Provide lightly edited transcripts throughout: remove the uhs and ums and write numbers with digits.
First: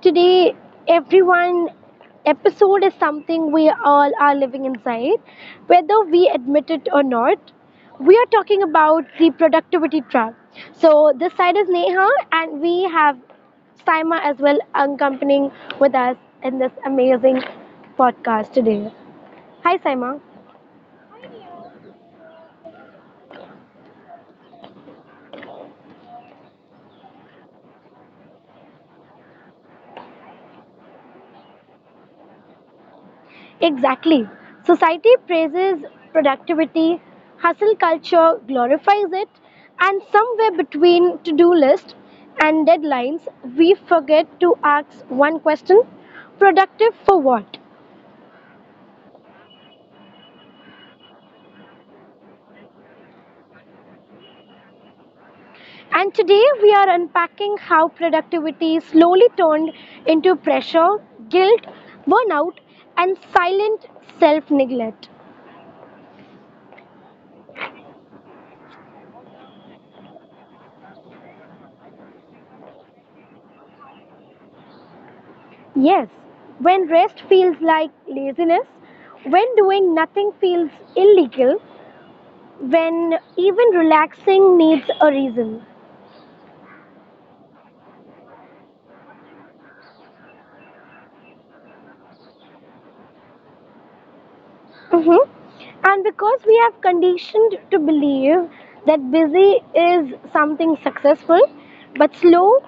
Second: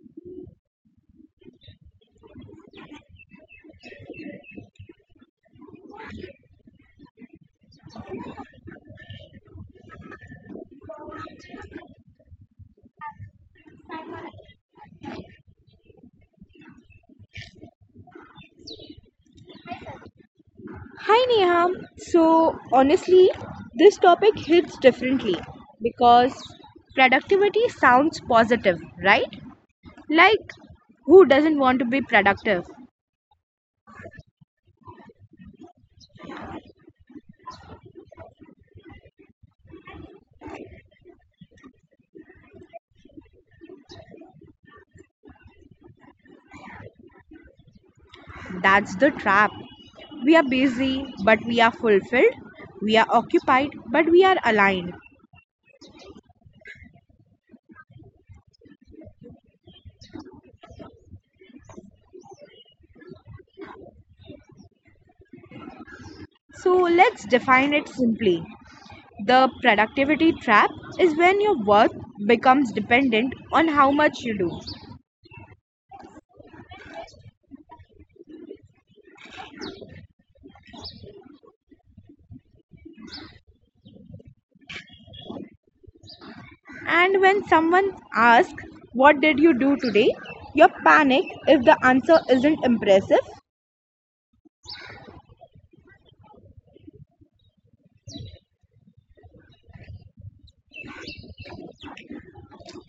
Today, everyone episode is something we all are living inside, whether we admit it or not. We are talking about the productivity trap. So this side is Neha, and we have Saima as well accompanying with us in this amazing podcast today. Hi Saima. Hi Neha. So honestly, this topic hits differently because productivity sounds positive, right? Like who doesn't want to be productive? Exactly. Society praises productivity, hustle culture glorifies it, and somewhere between to do list and deadlines, we forget to ask one question productive for what? That's the trap. We are busy, but we are fulfilled. We are occupied, but we are aligned. And today we are unpacking how productivity slowly turned into pressure, guilt, burnout, and silent self neglect. So let's define it simply. The productivity trap is when your worth becomes dependent on how much you do. Yes, when rest feels like laziness, when doing nothing feels illegal, when even relaxing needs a reason. And when someone asks, What did you do today? You panic if the answer isn't impressive. hmm And because we have conditioned to believe that busy is something successful, but slow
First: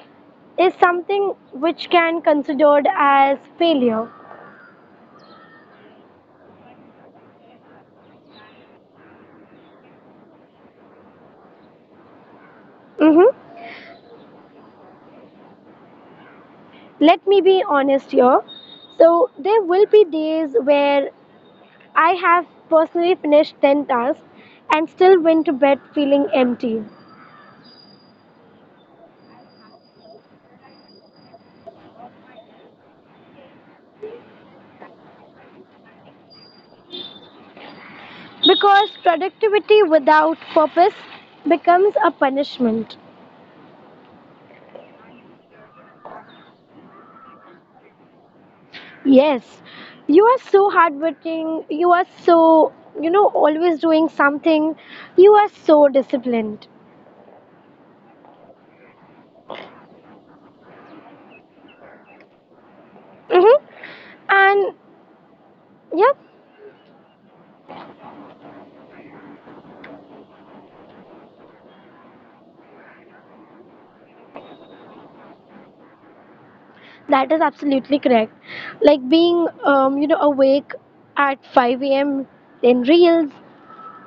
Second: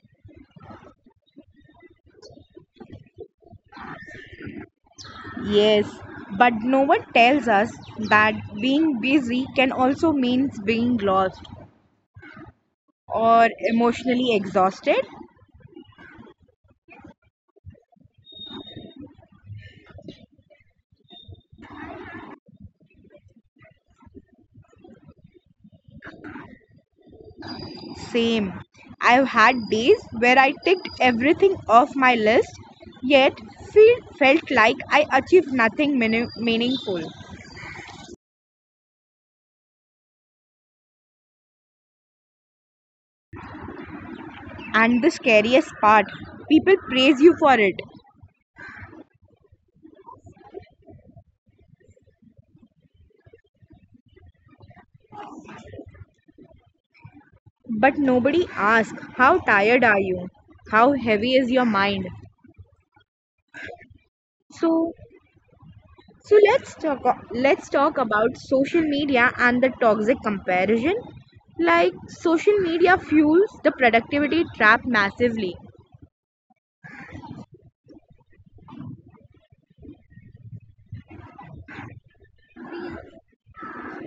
is something which can considered as failure. Yes, but no one tells us that being busy can also mean being lost hmm or emotionally exhausted. Let me be honest here. So there will be days where I have personally finished 10 tasks and still went to bed feeling empty. Same. I've had days where I ticked everything off my list, yet felt like I achieved nothing meaningful. Because productivity without purpose becomes a punishment. And the scariest part, people praise you for it. Yes, you are so hardworking, you are so, always doing something, you are so disciplined. But nobody asks, How tired are you? How heavy is your mind? Mm-hmm. And So, yeah, so, let's talk about social media and the toxic comparison. Like social media fuels the productivity trap massively, that is absolutely correct. Like being, awake at 5 a.m., then reels,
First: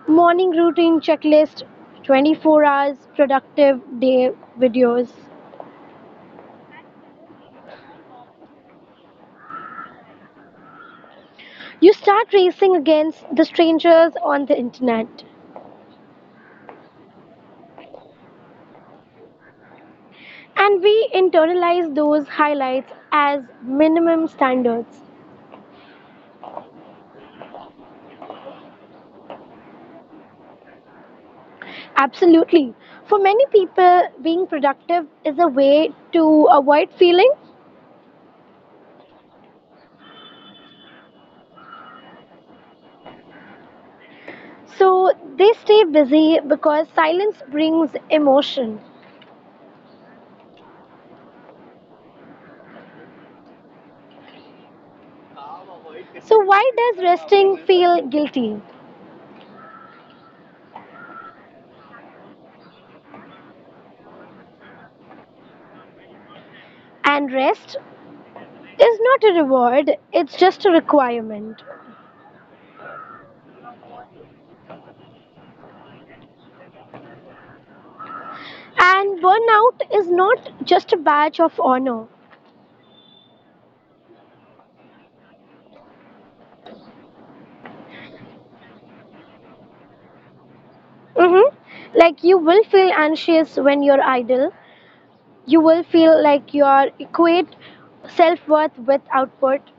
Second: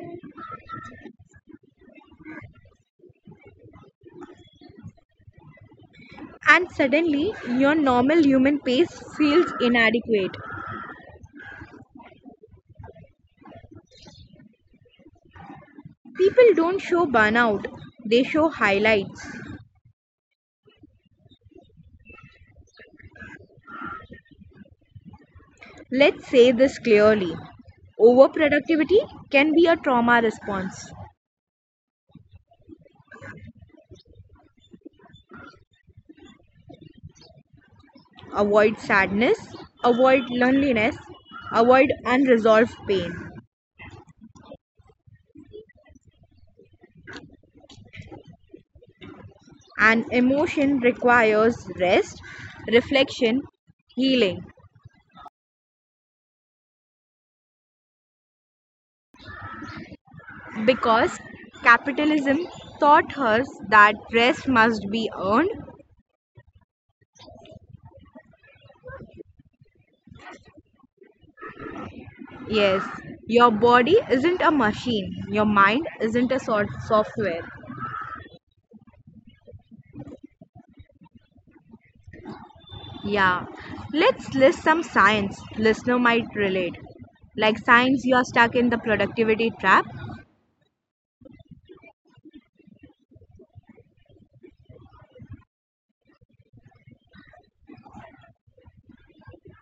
morning routine checklist, 24 hours productive day videos. and suddenly your normal human pace feels inadequate. You start racing against the strangers on the internet. People don't show burnout, they show highlights. And we internalize those highlights as minimum standards. Let's say this clearly. Overproductivity can be a trauma response. Absolutely. For many people, being productive is a way to avoid feeling. Avoid sadness, avoid loneliness, avoid unresolved pain. So they stay busy because silence brings emotion. An emotion requires rest, reflection, healing, So, why does resting feel guilty? because capitalism taught us that rest must be earned. And rest is not a reward, it's just a requirement. Yes, your body isn't a machine, your mind isn't a sort of software. And burnout is not just a badge of honor. Yeah, let's list some signs listener might relate, like signs you are stuck in the productivity trap. hmm Like you will feel anxious when you're idle. You will feel like you are equate self worth with output.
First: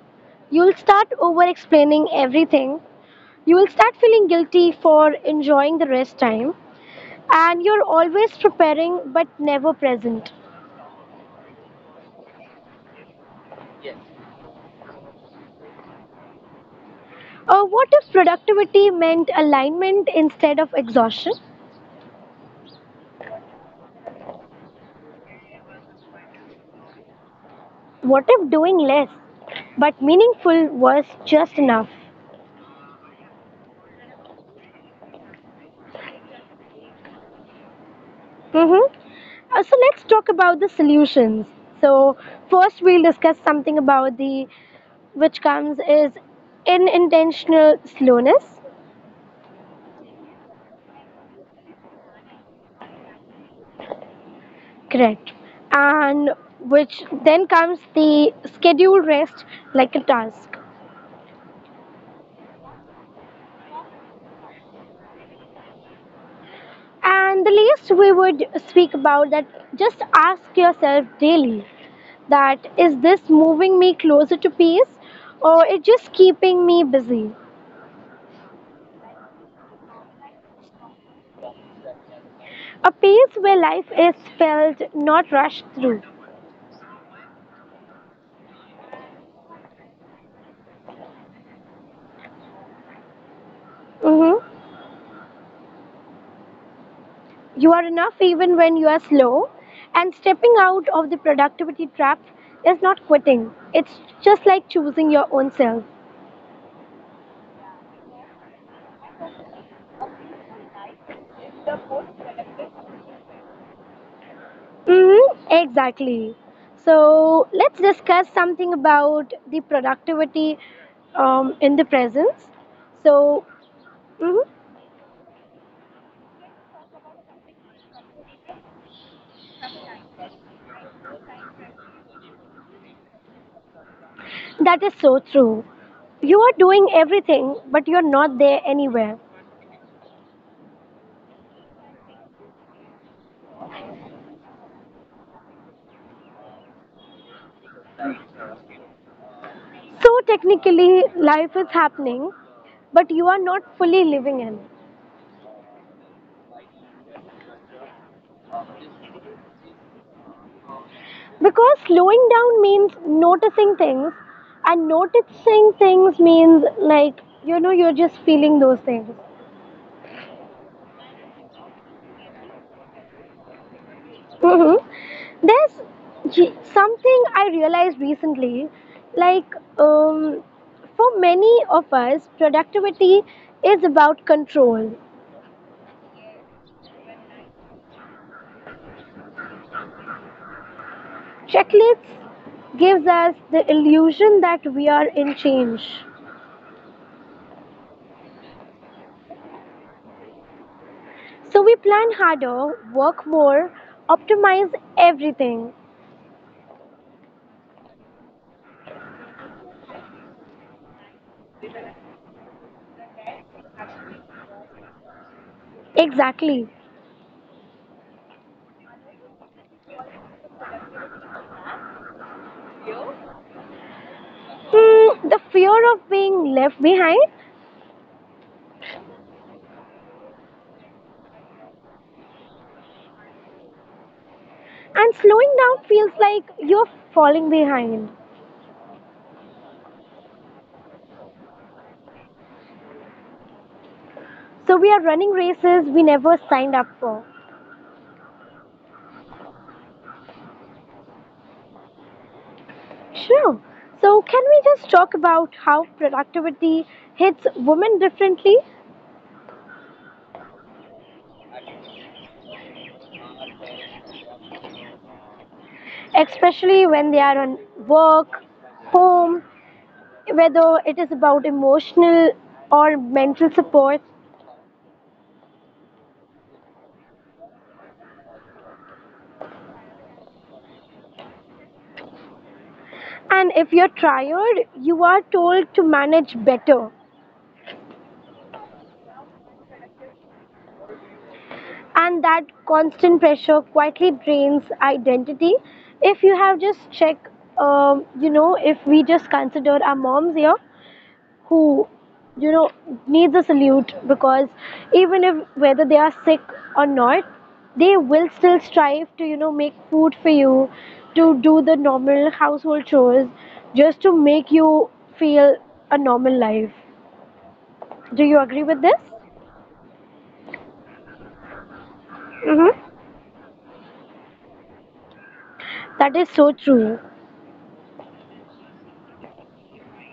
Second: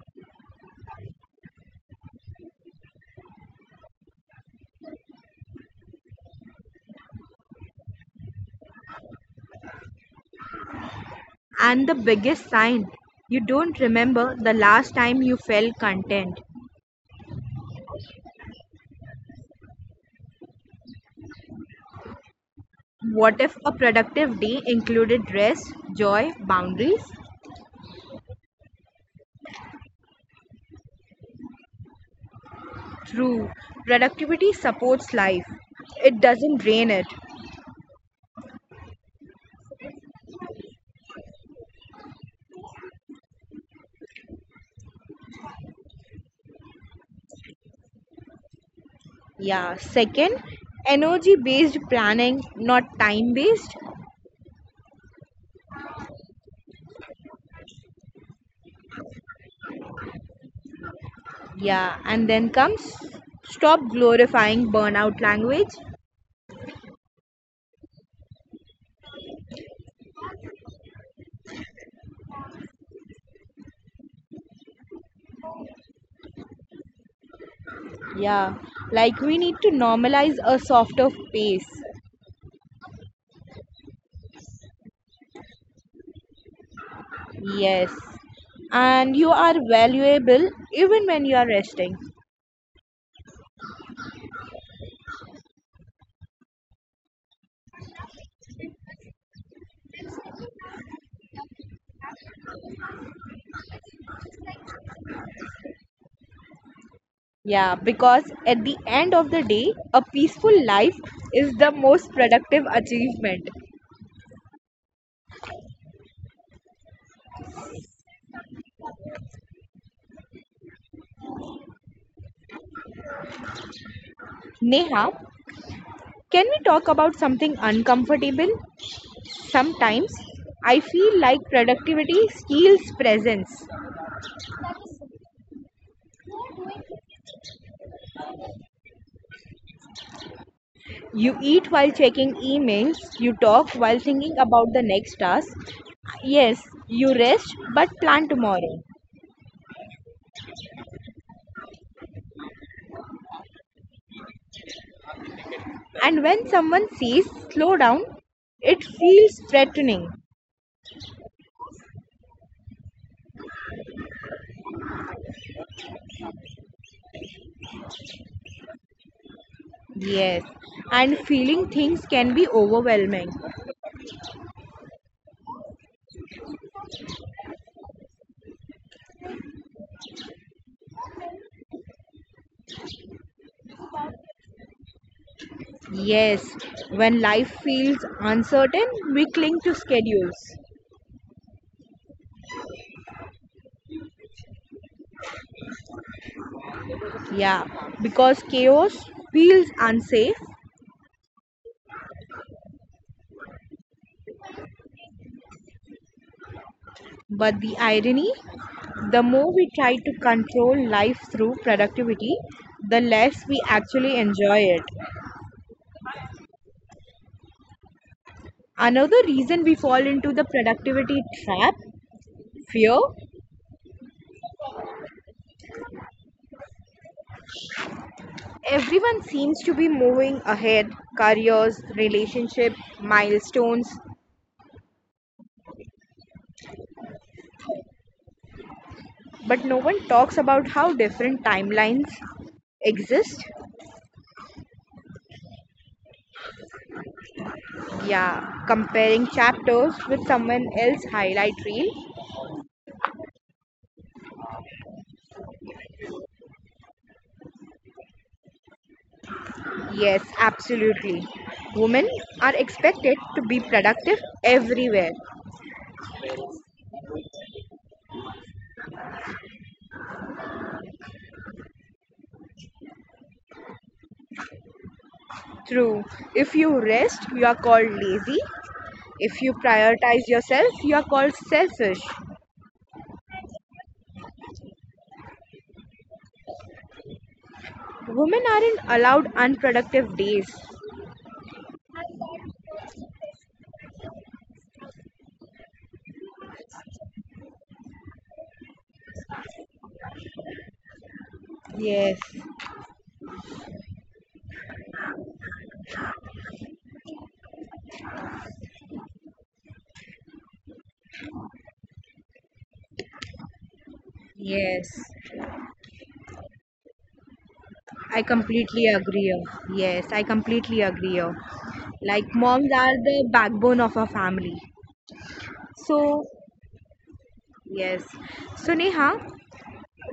You'll start over explaining everything. You will start feeling guilty for enjoying the rest time. And you're always preparing but never present. And the biggest sign, you don't remember the last time you felt content. Or what if productivity meant alignment instead of exhaustion? What if a productive day included rest, joy, boundaries? What if doing less but meaningful was just enough? True, productivity supports life, it doesn't drain it. Mm-hmm. So let's talk about the solutions. So first we'll discuss something about the which comes is unintentional slowness, Yeah, second, energy based planning, not time based. correct? And which then comes the scheduled rest like a task. Yeah, and then comes stop glorifying burnout language. And the least we would speak about that just ask yourself daily that is this moving me closer to peace or it just keeping me busy. Yeah, like we need to normalize a softer pace. A pace where life is felt, not rushed through. Yes. And you are valuable even when you are resting. hmm You are enough even when you are slow, and stepping out of the productivity trap is not quitting. It's just like choosing your own self. Yeah, because at the end of the day, a peaceful life is the most productive achievement. Exactly. So let's discuss something about the productivity in the presence. So mhm, Neha, can we talk about something uncomfortable? Sometimes I feel like productivity steals presence. that is so true. You are doing everything, but you're not there anywhere. You eat while checking emails, you talk while thinking about the next task. Yes, you rest but plan tomorrow. So technically, life is happening, but you are not fully living in. And when someone says slow down, it feels threatening. Because slowing down means noticing things, and noticing things means you're just feeling those things. Yes. And feeling things can be overwhelming. hmm There's something I realized recently like, for many of us, productivity is about control. Yes. When life feels uncertain, we cling to schedules. Checklists gives us the illusion that we are in change. Yeah. Because chaos feels unsafe. So we plan harder, work more, optimize everything. But the irony, the more we try to control life through productivity, the less we actually enjoy it. Exactly. Another reason we fall into the productivity trap, fear. Hmm, the fear of being left behind Everyone seems to be moving ahead: careers, relationship, milestones, and slowing down feels like you're falling behind. but no one talks about how different timelines exist. So we are running races we never signed up for. Yeah, comparing chapters with someone else's highlight reel? Sure. So can we just talk about how productivity hits women differently, Yes, absolutely. Women are expected to be productive everywhere. especially when they are on work, home, whether it is about emotional or mental support? True. If you rest, you are called lazy. If you prioritize yourself, you are called selfish. And if you're tired, you are told to manage better. Women aren't allowed unproductive days. And that constant pressure quietly drains identity. If you have just checked, if we just consider our moms here who, Yes. you know, needs a salute because even if whether they are sick or not, they will still strive to, make food for you, to do the normal household chores, just to make you Yes, feel a normal life. I Do you agree with completely this? agree. Yes, I completely agree. Like Mhm. moms are the backbone of a family. That So, is so true. yes. So Neha,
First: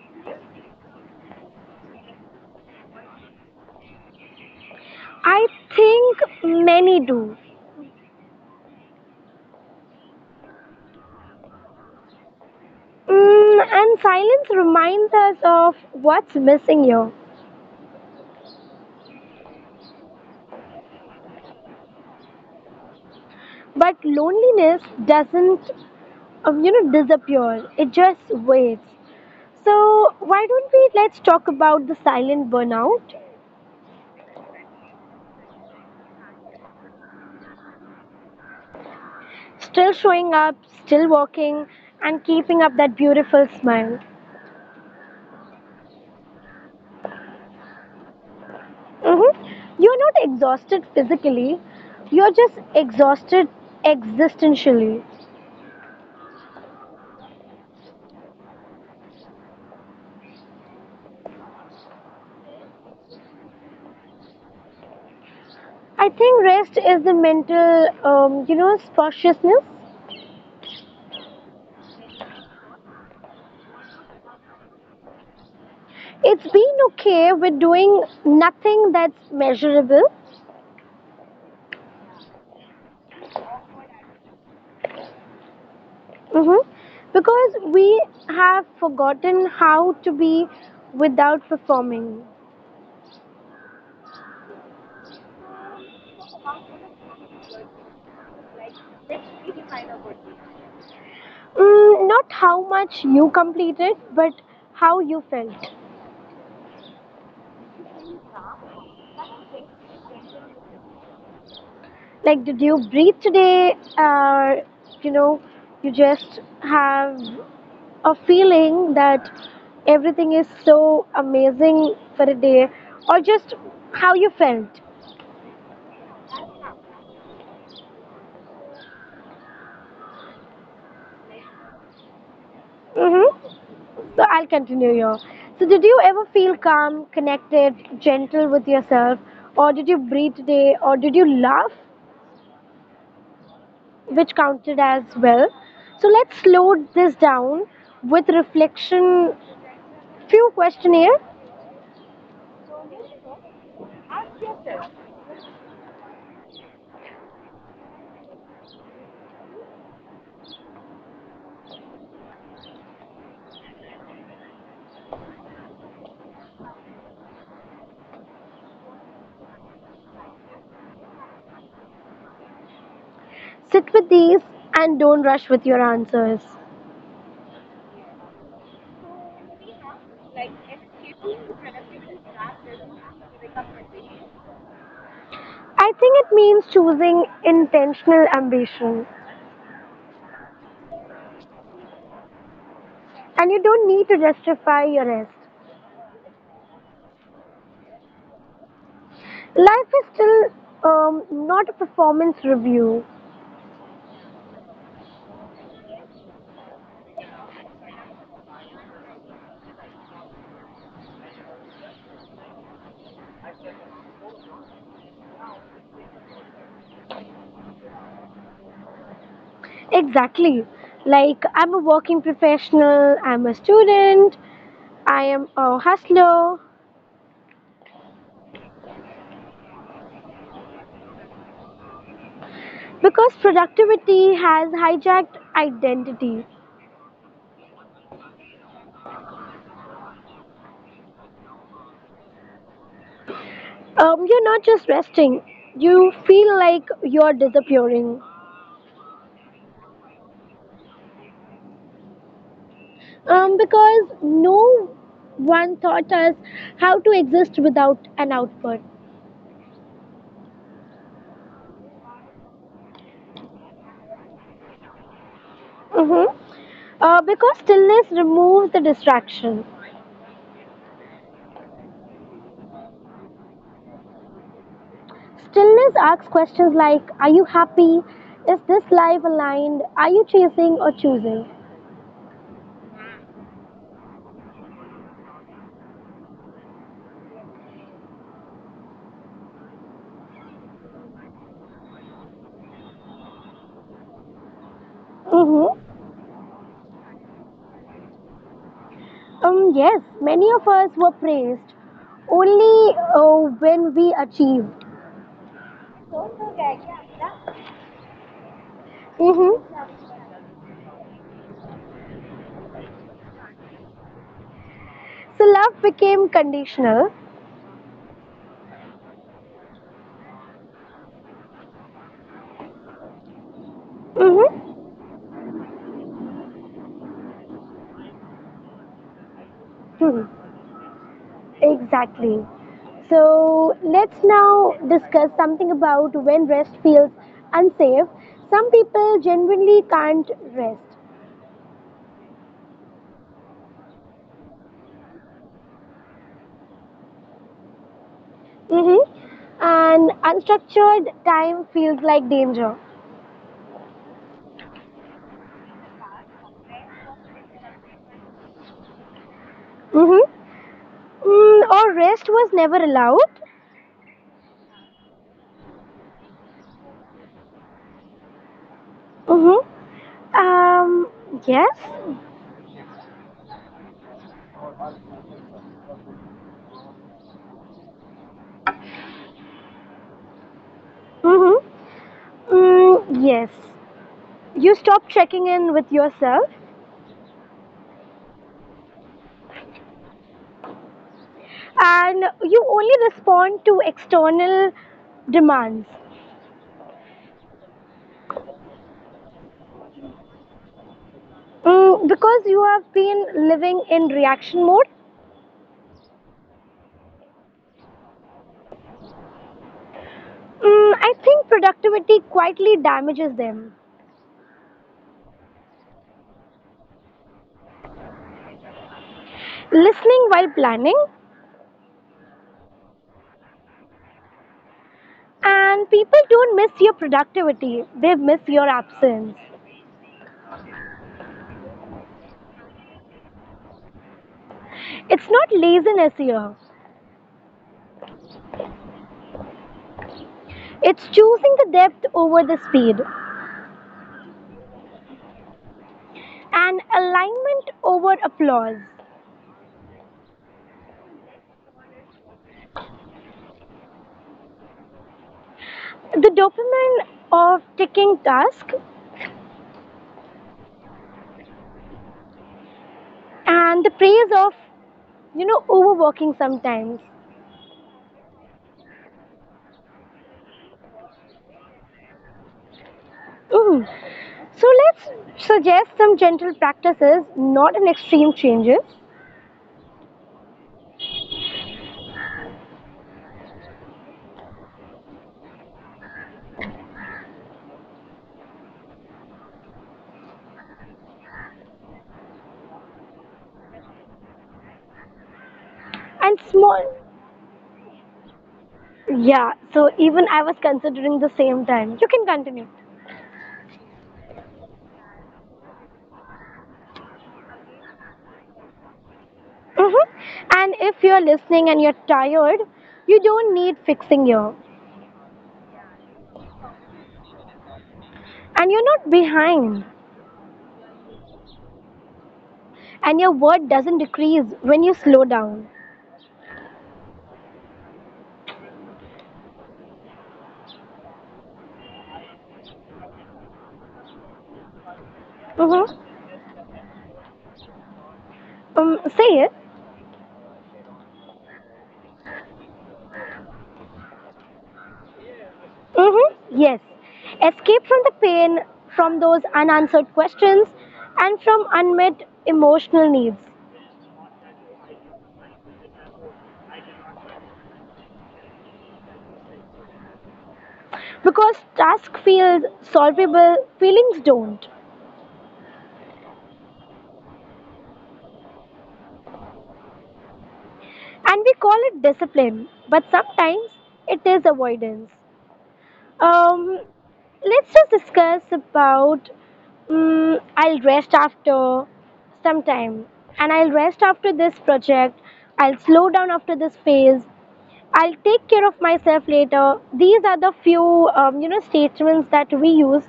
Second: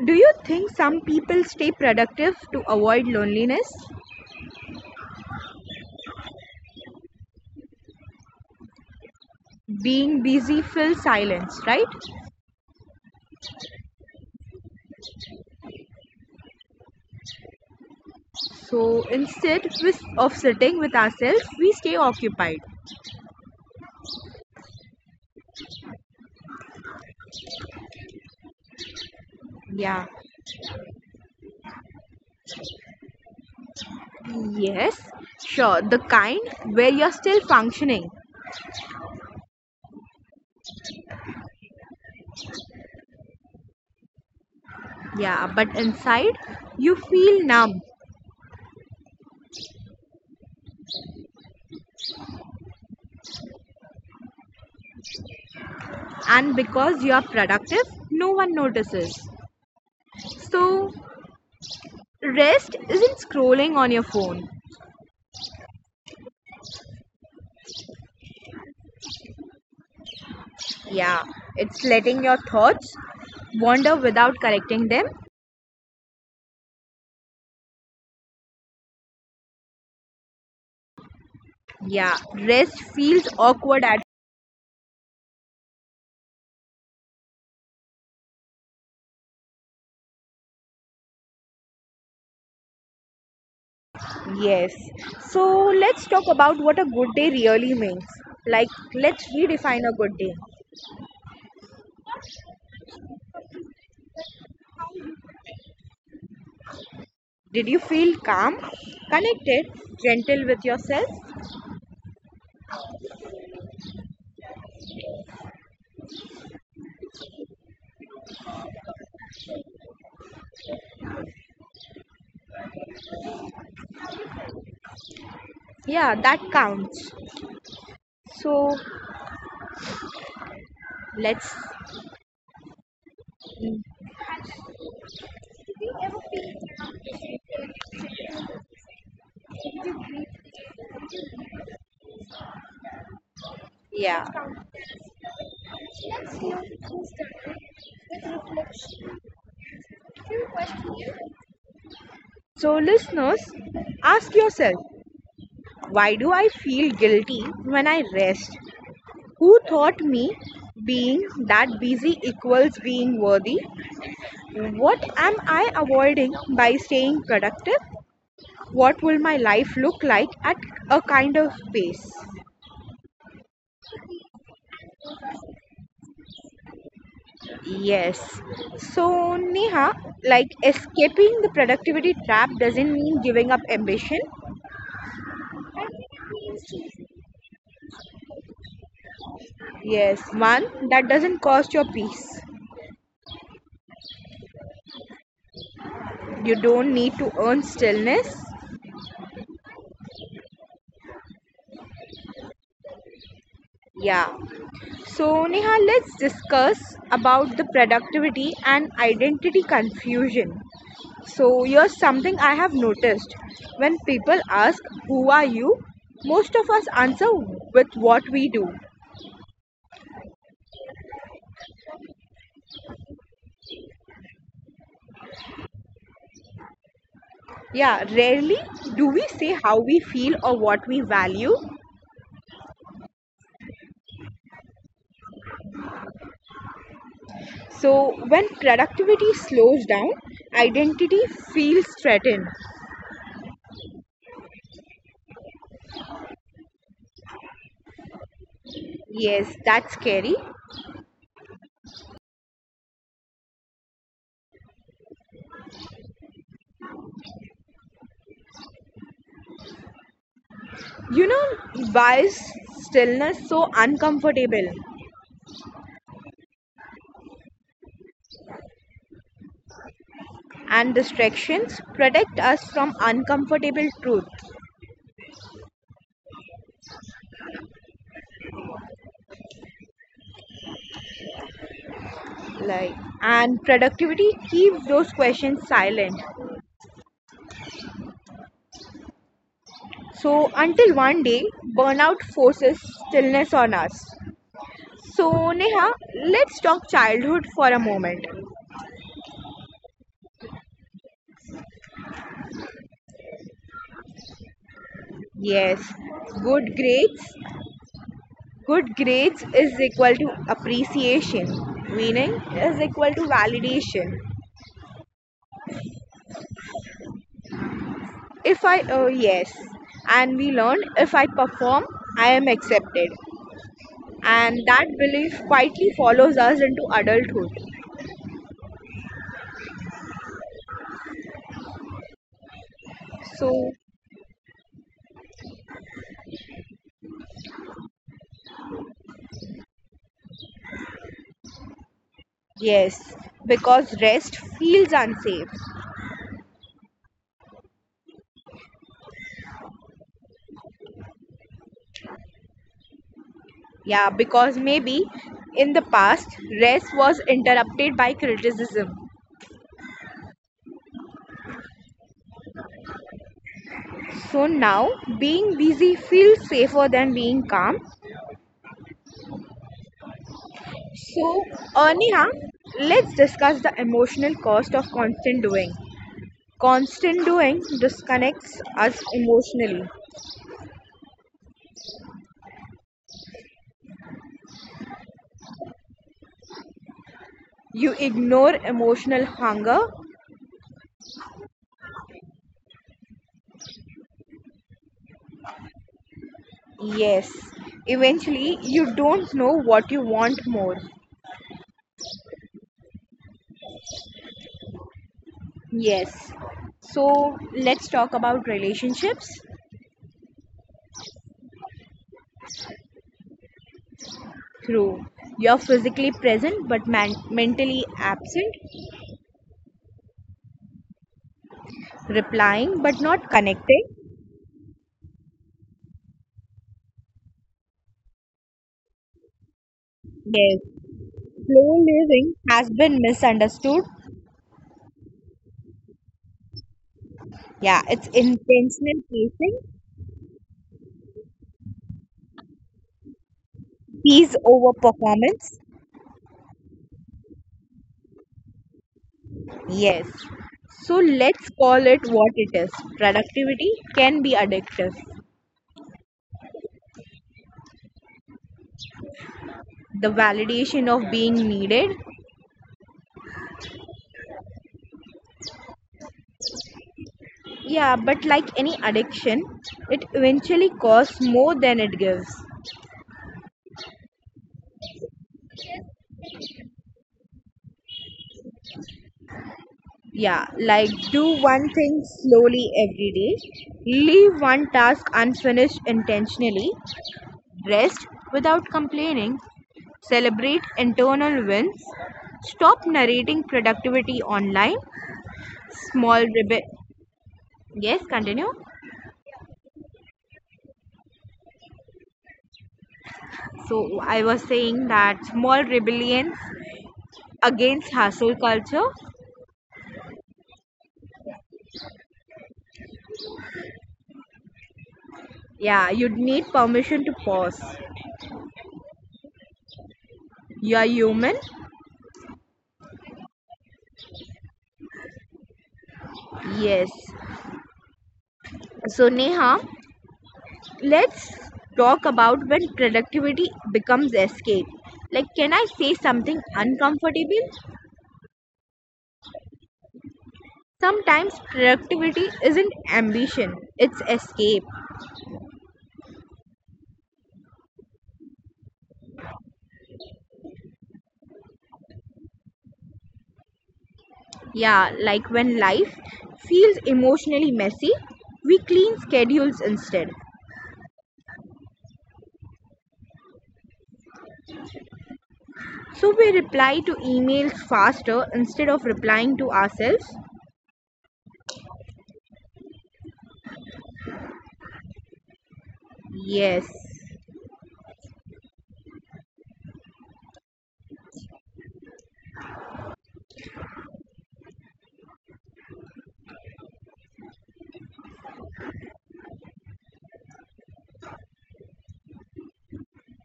do you think some people stay productive to avoid loneliness? I think many do. Being busy fills silence, right? Mm, and silence reminds us of what's missing here. So instead of sitting with ourselves, we stay occupied. But loneliness doesn't, disappear. It just waits. Yeah. So why don't we let's talk about the silent burnout? Yes, sure. The kind where you're still functioning. Still showing up, still walking, and keeping up that beautiful smile. Yeah, but inside you feel numb. Mm-hmm. You're not exhausted physically. You're just exhausted existentially. And because you are productive, no one notices. So, rest isn't scrolling on your phone. I think rest is the mental, spaciousness. Yeah, it's letting your thoughts wander without correcting them. It's being okay with doing nothing that's measurable. Yeah, rest feels awkward at hmm because we have forgotten how to be without performing. yes. So, let's talk about what a good day really means. Like, let's redefine a good day. Mm, not how much you completed, but how you felt. Did you feel calm, connected, gentle with yourself? Like, did you breathe today? Or, you know, you just have a feeling that everything is so amazing for a day or just how you felt. Yeah, that counts. So, let's Mm-hmm. So I'll continue here. So did you ever feel calm, connected, gentle with yourself or did you breathe today or did you laugh yeah. which counted as well? So let's slow this down with reflection few questionnaire. So, listeners, ask yourself, why do I feel guilty when I rest? Who taught me being that busy equals being worthy? What am I avoiding by staying productive? What will my life look like at a kind of pace? Sit with these and don't rush with your answers. Yes. So, Neha, like escaping the productivity trap doesn't mean giving up ambition. I think it means choosing intentional ambition. Yes, one, that doesn't cost your peace. And you don't need to justify your rest. You don't need to earn stillness. Life is still not a performance review. Yeah. So Neha, let's discuss about the productivity and identity confusion. So here's something I have noticed. When people ask, who are you, most of us answer with what we do. Exactly. Like, I'm a working professional, I'm a student, I am a hustler. Yeah, rarely do we say how we feel or what we value. Because productivity has hijacked identity. So when productivity slows down, identity feels threatened. You're not just resting, you feel like you're disappearing. Yes, that's scary. Because no one taught us how to exist without an output. You know why is stillness so uncomfortable? Mhm. Because stillness removes the distraction. And distractions protect us from uncomfortable truths, Stillness asks questions like, are you happy? Is this life aligned? Are you chasing or choosing? like, and productivity keeps those questions silent, so until one day burnout forces stillness on us. So Mm-hmm. Neha, let's talk childhood for a moment. Yes, many of us were praised only when we achieved. Yes, good grades good grades is Mm-hmm. equal to appreciation, meaning is equal to validation. So love became conditional. If I Oh yes. And we learn, if I perform, I am accepted. And that Mm-hmm. belief quietly follows us into adulthood. Mm-hmm. Exactly. So, So let's now discuss something about when rest feels unsafe. Some people genuinely can't rest. yes, because rest feels unsafe. Mm-hmm. And unstructured time feels like danger. Yeah, because maybe in the past, rest was interrupted by criticism. Mm-hmm. Mm, or rest was never allowed. So now, being busy feels safer than being calm. Mm-hmm. Um, So, yes. Neha, let's discuss the emotional cost of constant doing. Constant doing disconnects us emotionally. Mm-hmm. Mm, yes. You stop checking in with yourself You ignore emotional hunger. and you only respond to external demands. Yes. Eventually, you don't know what you want more. Mm, because you have been living in reaction mode, Yes. So, let's talk about relationships. mm, I think productivity quietly damages them. True. You're physically present but mentally absent, Listening while planning. replying but not connecting. And people don't miss your productivity, they miss your absence. Yes. Slow living has been misunderstood. It's not laziness here, Yeah, it's intentional pacing, it's choosing the depth over the speed peace over performance. and alignment over applause. Yes. So let's call it what it is. Productivity can be addictive. The dopamine of ticking task The validation of being needed. and the praise of, overworking sometimes. Yeah, but like any addiction, it eventually costs more than it gives. Mm. So let's suggest some gentle practices, not an extreme changes, Yeah, like do one thing slowly every day, leave one task unfinished intentionally, rest without complaining, celebrate internal wins, stop narrating productivity online, small and rebel. small. Yes, continue. Yeah, so even I was considering the same time. You can continue. So I was saying that small rebellions against hustle culture. Mhm. And if you're listening and you're tired, you don't need fixing here. Yeah, you'd need permission to pause. And you're not behind. You are human? And your word doesn't decrease when you slow down. Yes. So, Neha, let's talk about when productivity becomes escape. Like, can I say Mm-hmm. something uncomfortable? Say it. Sometimes productivity isn't ambition, it's escape. Mm-hmm. Yes. Escape from the pain, from those unanswered questions, and from unmet emotional needs. Yeah, like when life feels emotionally messy, we clean schedules instead. Because task feels solvable, feelings don't. So we reply to emails faster instead of replying to ourselves? And we call it discipline, but sometimes it is avoidance. Yes. Um, let's just discuss about. I'll rest after some time, and I'll rest after this project. I'll slow down after this phase. I'll take care of myself later. These are the few, statements that we use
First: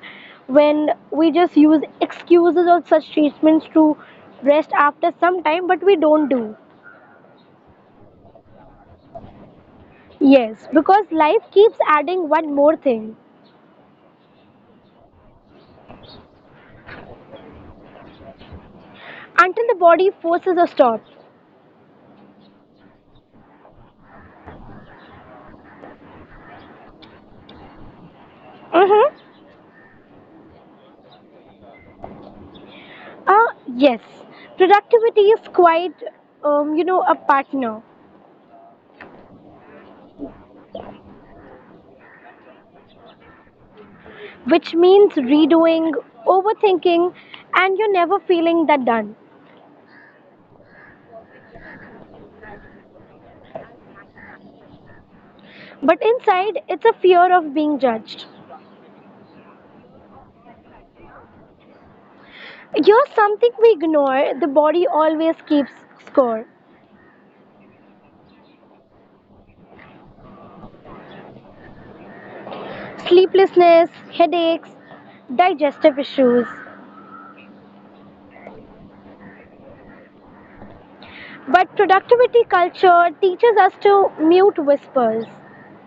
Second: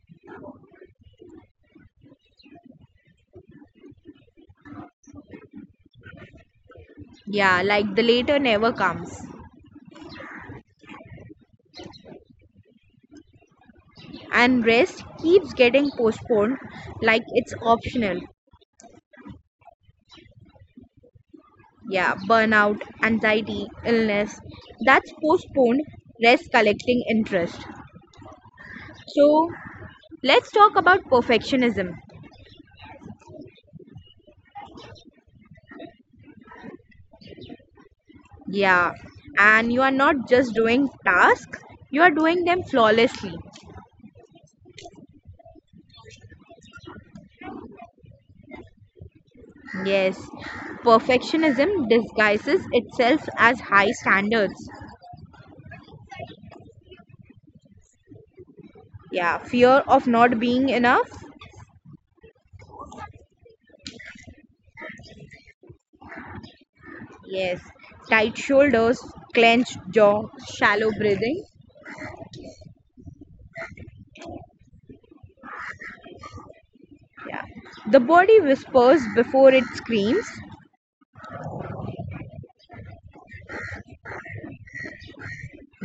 when we just use excuses or such statements to rest after some time, but we don't do. Yeah, like the later never comes. Yes, because life keeps adding one more thing And rest keeps getting postponed like it's optional. until the body forces a stop. Yeah, burnout, anxiety, illness. That's postponed rest collecting interest. Mm-hmm. So let's talk about perfectionism. Yes, productivity is quite, a partner, Yeah, and you are not just doing tasks, you are doing them flawlessly. which means redoing, overthinking, and you're never feeling that done. Yes, perfectionism disguises itself as high standards. But inside, it's a fear of being judged. Yeah, fear of not being enough. Here's something we ignore the body always keeps score Yes, tight shoulders, clenched jaw, shallow breathing. sleeplessness, headaches, digestive issues. Yeah. The body whispers before it screams. But productivity culture teaches us to mute whispers,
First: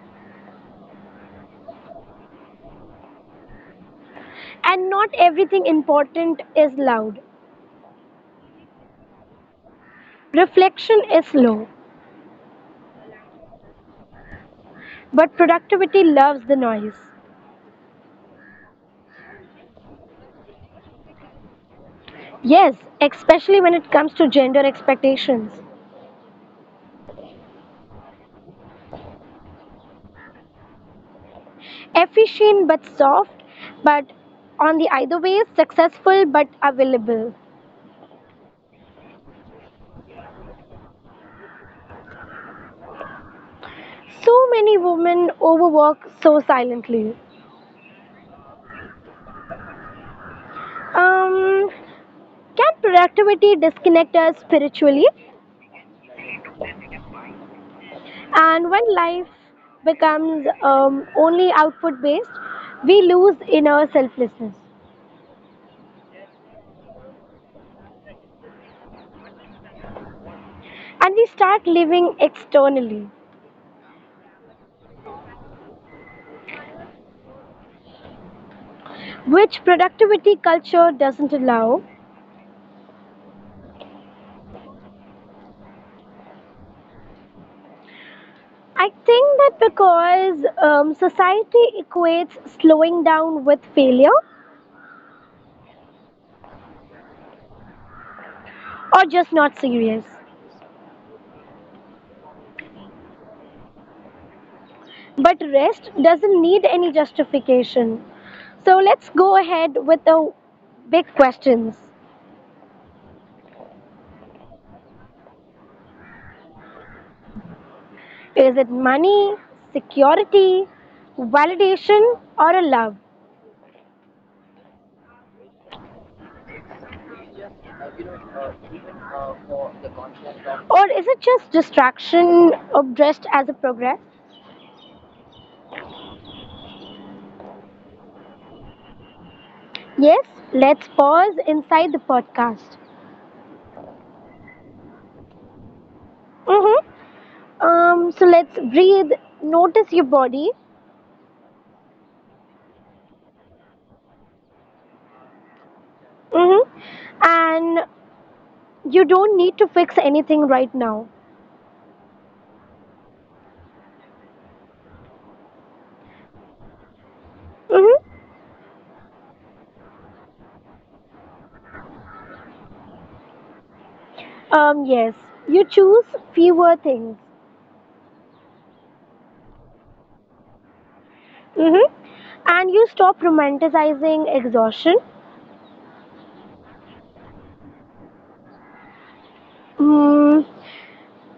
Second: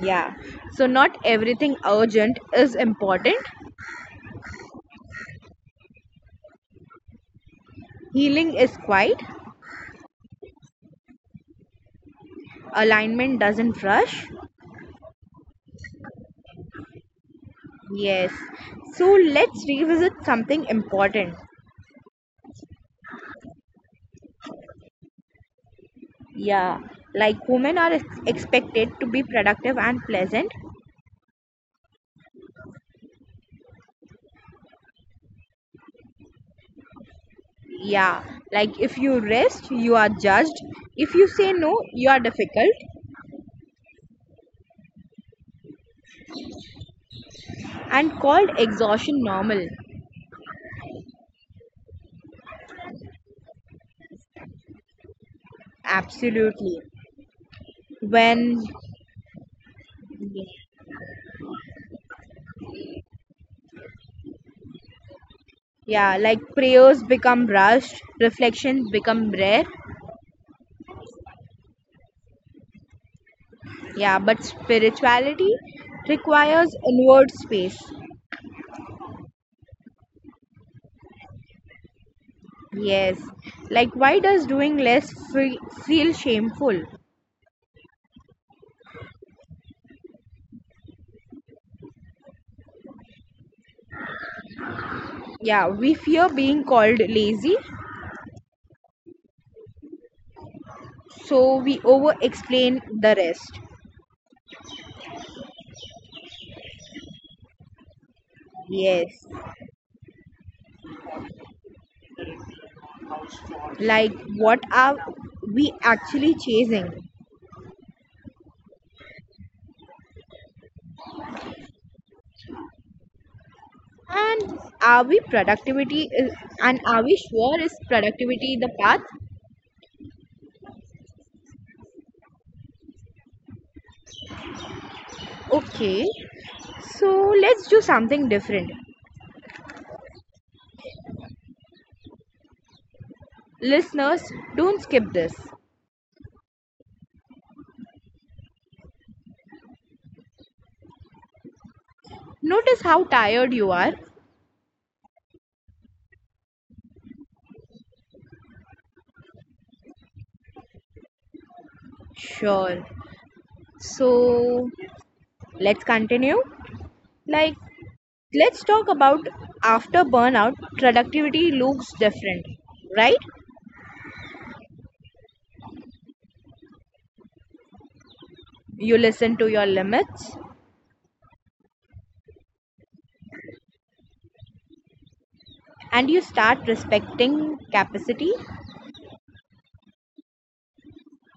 Yeah. So, not everything urgent is important. and not everything important is loud. Healing is quiet. Reflection is slow. Alignment doesn't rush. But productivity loves the noise. Yes. So, let's revisit something important. Yes, especially when it comes to gender expectations. Yeah. Like, women are expected to be productive and pleasant. Efficient but soft, but on the either way, successful but available. Yeah. Like, if you rest, you are judged. If you say no, you are difficult. So many women overwork so silently. And called exhaustion normal. Um, can productivity disconnect us spiritually? Absolutely. When, And when life becomes only output based, we lose inner selflessness yeah, like prayers become rushed, reflections become rare. and we start living externally. Yeah, but spirituality requires inward space. Which productivity culture doesn't allow. Yes, like why does doing less feel shameful? I think that because society equates slowing down with failure Yeah, we fear being called lazy, or just not serious. so we over explain the rest. But rest doesn't need any justification. So let's Yes, go ahead with the big questions. like what are we actually chasing? Is it money, security, validation, or a love? And are we productivity is, and are we sure is productivity the path? Or is it just distraction dressed as a progress? Okay, so let's do something different. Yes, let's pause inside the podcast. Listeners, don't skip this. hmm so let's breathe, notice your body. Notice how tired you are. hmm and you don't need to fix anything right now. Sure. So let's continue. Like, hmm let's talk about after burnout, productivity looks different, right? Yes, you choose fewer things. You listen to your limits hmm and you stop romanticizing exhaustion. and you start respecting capacity. Mm,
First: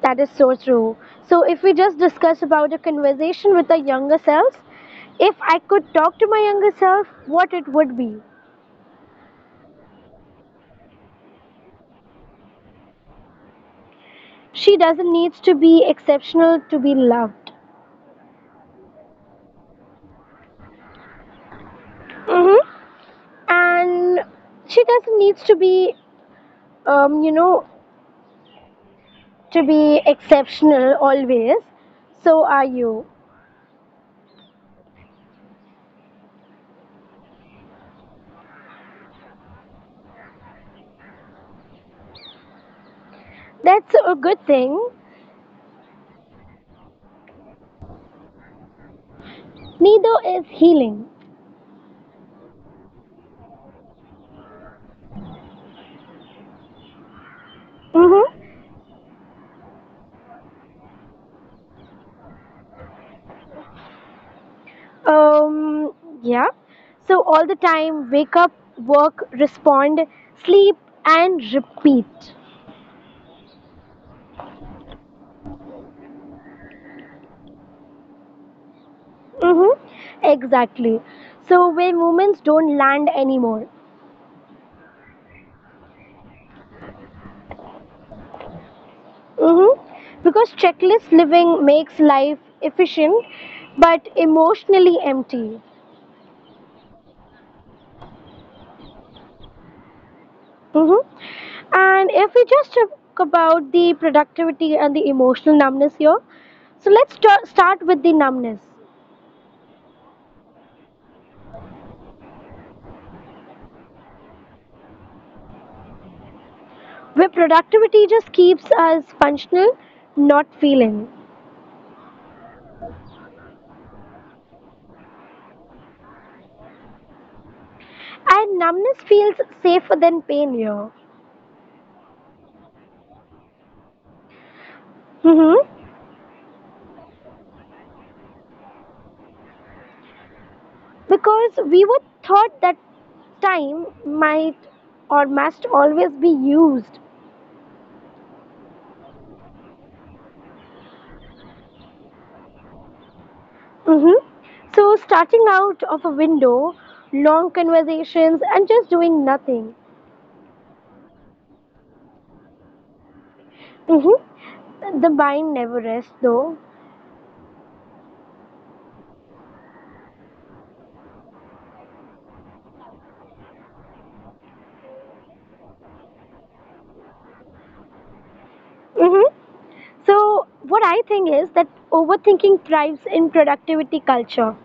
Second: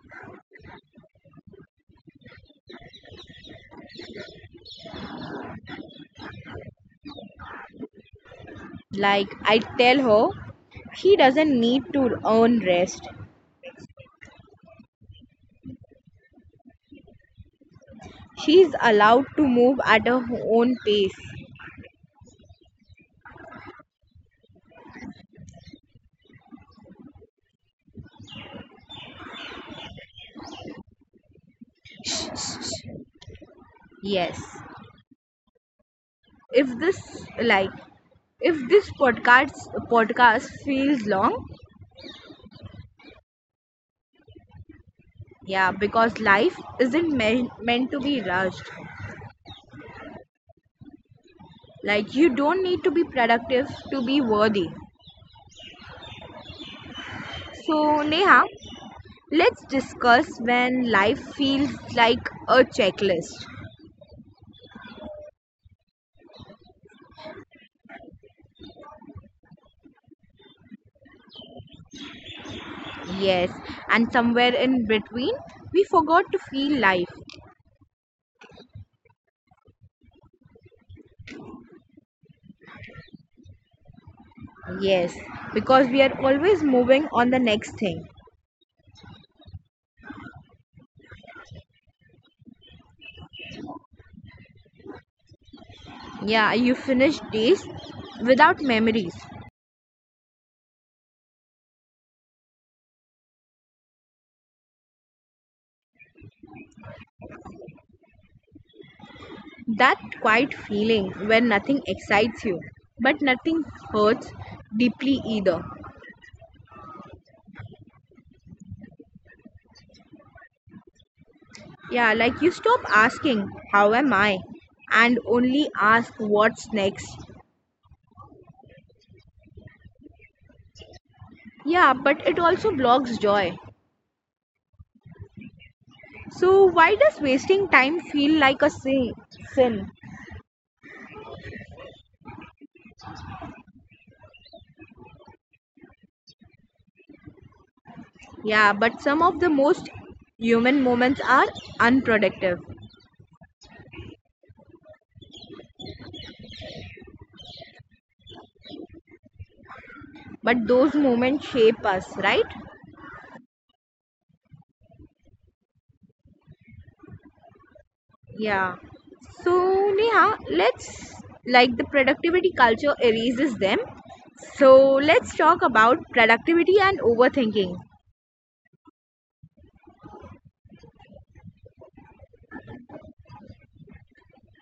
that is so true. So, if we just discuss about a conversation with our younger selves, if I could talk to my younger self, what it would be? Like I tell her, she doesn't need to earn rest. She doesn't need to be exceptional to be loved. She is allowed to move at her own pace. Mhm. And she doesn't needs to be um, you know to be exceptional always so are you Yes. If this like if this podcast feels long, that's a good thing yeah, because life isn't meant to be rushed. neither is healing. Like you don't need to be productive to be worthy. So Mm-hmm. Neha, let's discuss when life feels like a checklist. um, yeah, so all the time wake up work respond sleep and repeat. Yes, and somewhere in between, we forgot to feel life. Mm-hmm. Exactly, so where moments don't land anymore. Yes, because we are always moving on the next thing. Mm-hmm. Because checklist living makes life efficient but emotionally empty. Yeah, you finish days without memories. Mm-hmm. And if we just talk about the productivity and the emotional numbness here, so let's start with the numbness, That quiet feeling where nothing excites you. But nothing hurts deeply either. where productivity just keeps us functional, not feeling. Yeah, like you stop asking, How am I? And only ask, What's next? And numbness feels safer than pain here. Yeah, but it also blocks joy. Mm-hmm. So, why does wasting time feel like a sin? Because we were taught that time might or must always be used. Yeah, but some of the most human moments are unproductive. Mm-hmm. So, starting out of a window, long conversations, and just doing nothing. But those moments shape us, right? Mm-hmm. The mind never rests, though. Yeah. So, Neha, let's like the productivity culture erases them. So, let's talk about productivity and overthinking. Mm-hmm. So, what I think is that overthinking thrives in productivity culture.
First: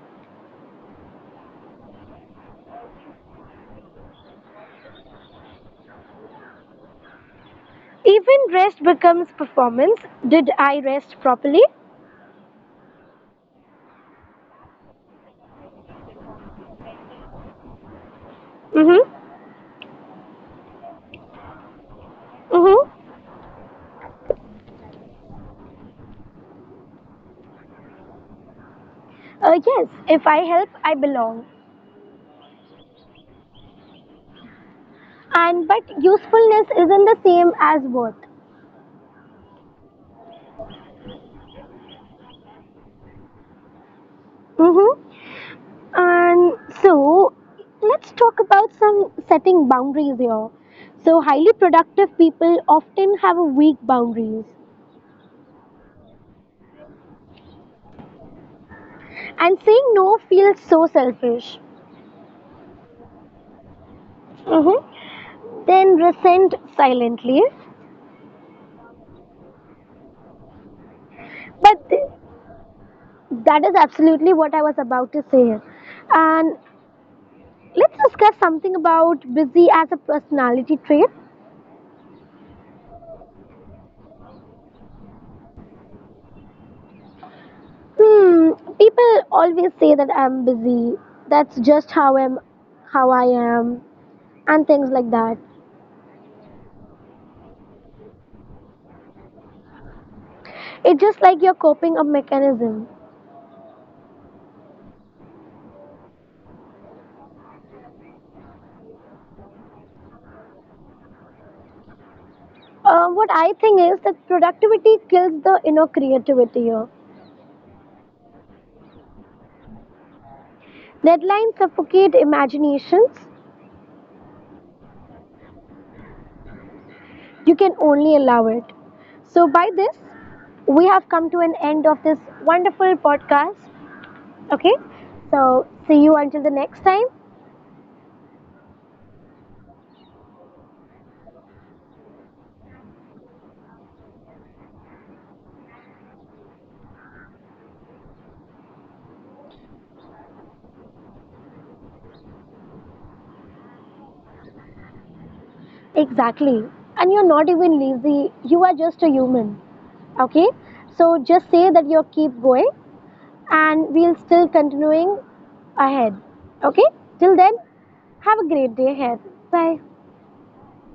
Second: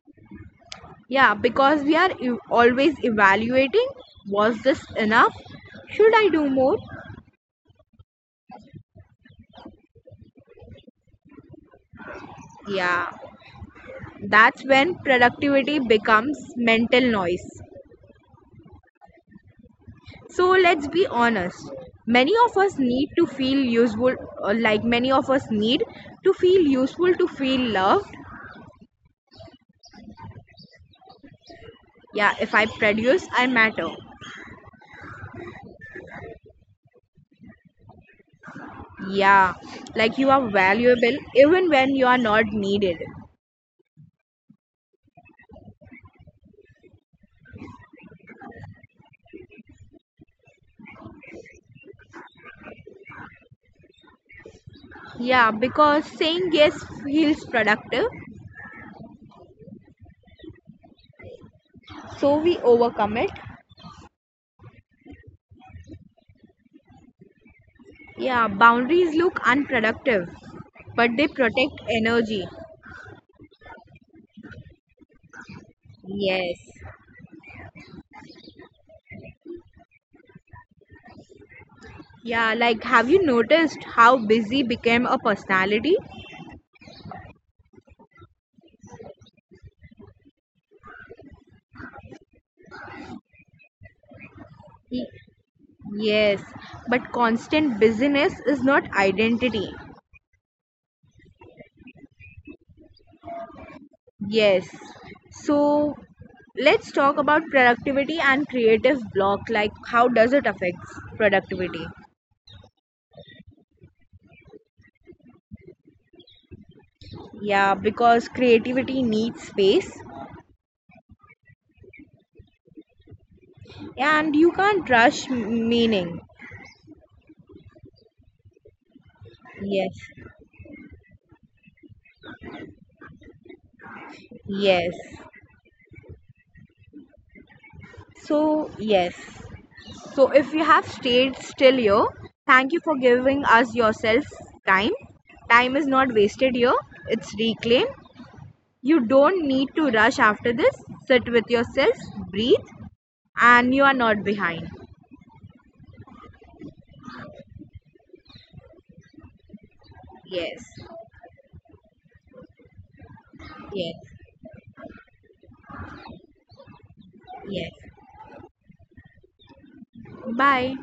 Yeah, because we are always evaluating, was this enough? Should I do more? Even rest becomes performance. Did I rest properly? Yeah, that's when productivity becomes mental noise. Mm-hmm. So let's be honest. Many of us Mm-hmm. need to feel useful, many of us need to feel useful to feel loved. Yes, if I help, I belong. Yeah, if I produce, I matter. And but usefulness isn't the same as worth. Yeah, like you are valuable even when you are not needed. Mm-hmm. And so, let's talk about some setting boundaries here. So, highly productive people often have a weak boundaries, Yeah, because saying yes feels productive, and saying no feels so selfish. so we overcommit. Mm-hmm. Then resent silently, Yeah, boundaries look unproductive, but they protect but energy. that is absolutely what I was about to say. And Yes. let's discuss something about busy as a personality trait. Yeah, like have you noticed how busy became a personality? Hmm, people always say that I'm busy. That's just how I'm, how I am, and things like Y- that. Yes, but constant busyness is not identity. It's just like your coping up mechanism. Yes. So let's talk about productivity and creative block. Like, how does it affect productivity? What I think is that productivity kills the inner creativity here. Yeah, because creativity needs space Deadlines suffocate imaginations. and you can't rush meaning. You can only allow it. So, by this, Yes, we have come to an end of this wonderful podcast. Okay? yes. So, see you until the next time. So, yes. So, if you have stayed still here, thank you for giving us yourself time. Time is not wasted here, it's reclaimed. You don't need to rush after this. Sit with yourself, breathe, and you are not behind. Exactly. And you're not even lazy, you are just a human. Okay? Yes, So, just say that you keep going and yes, we'll still continuing ahead. Okay? Till then, yes. have a great day ahead. Bye. Bye.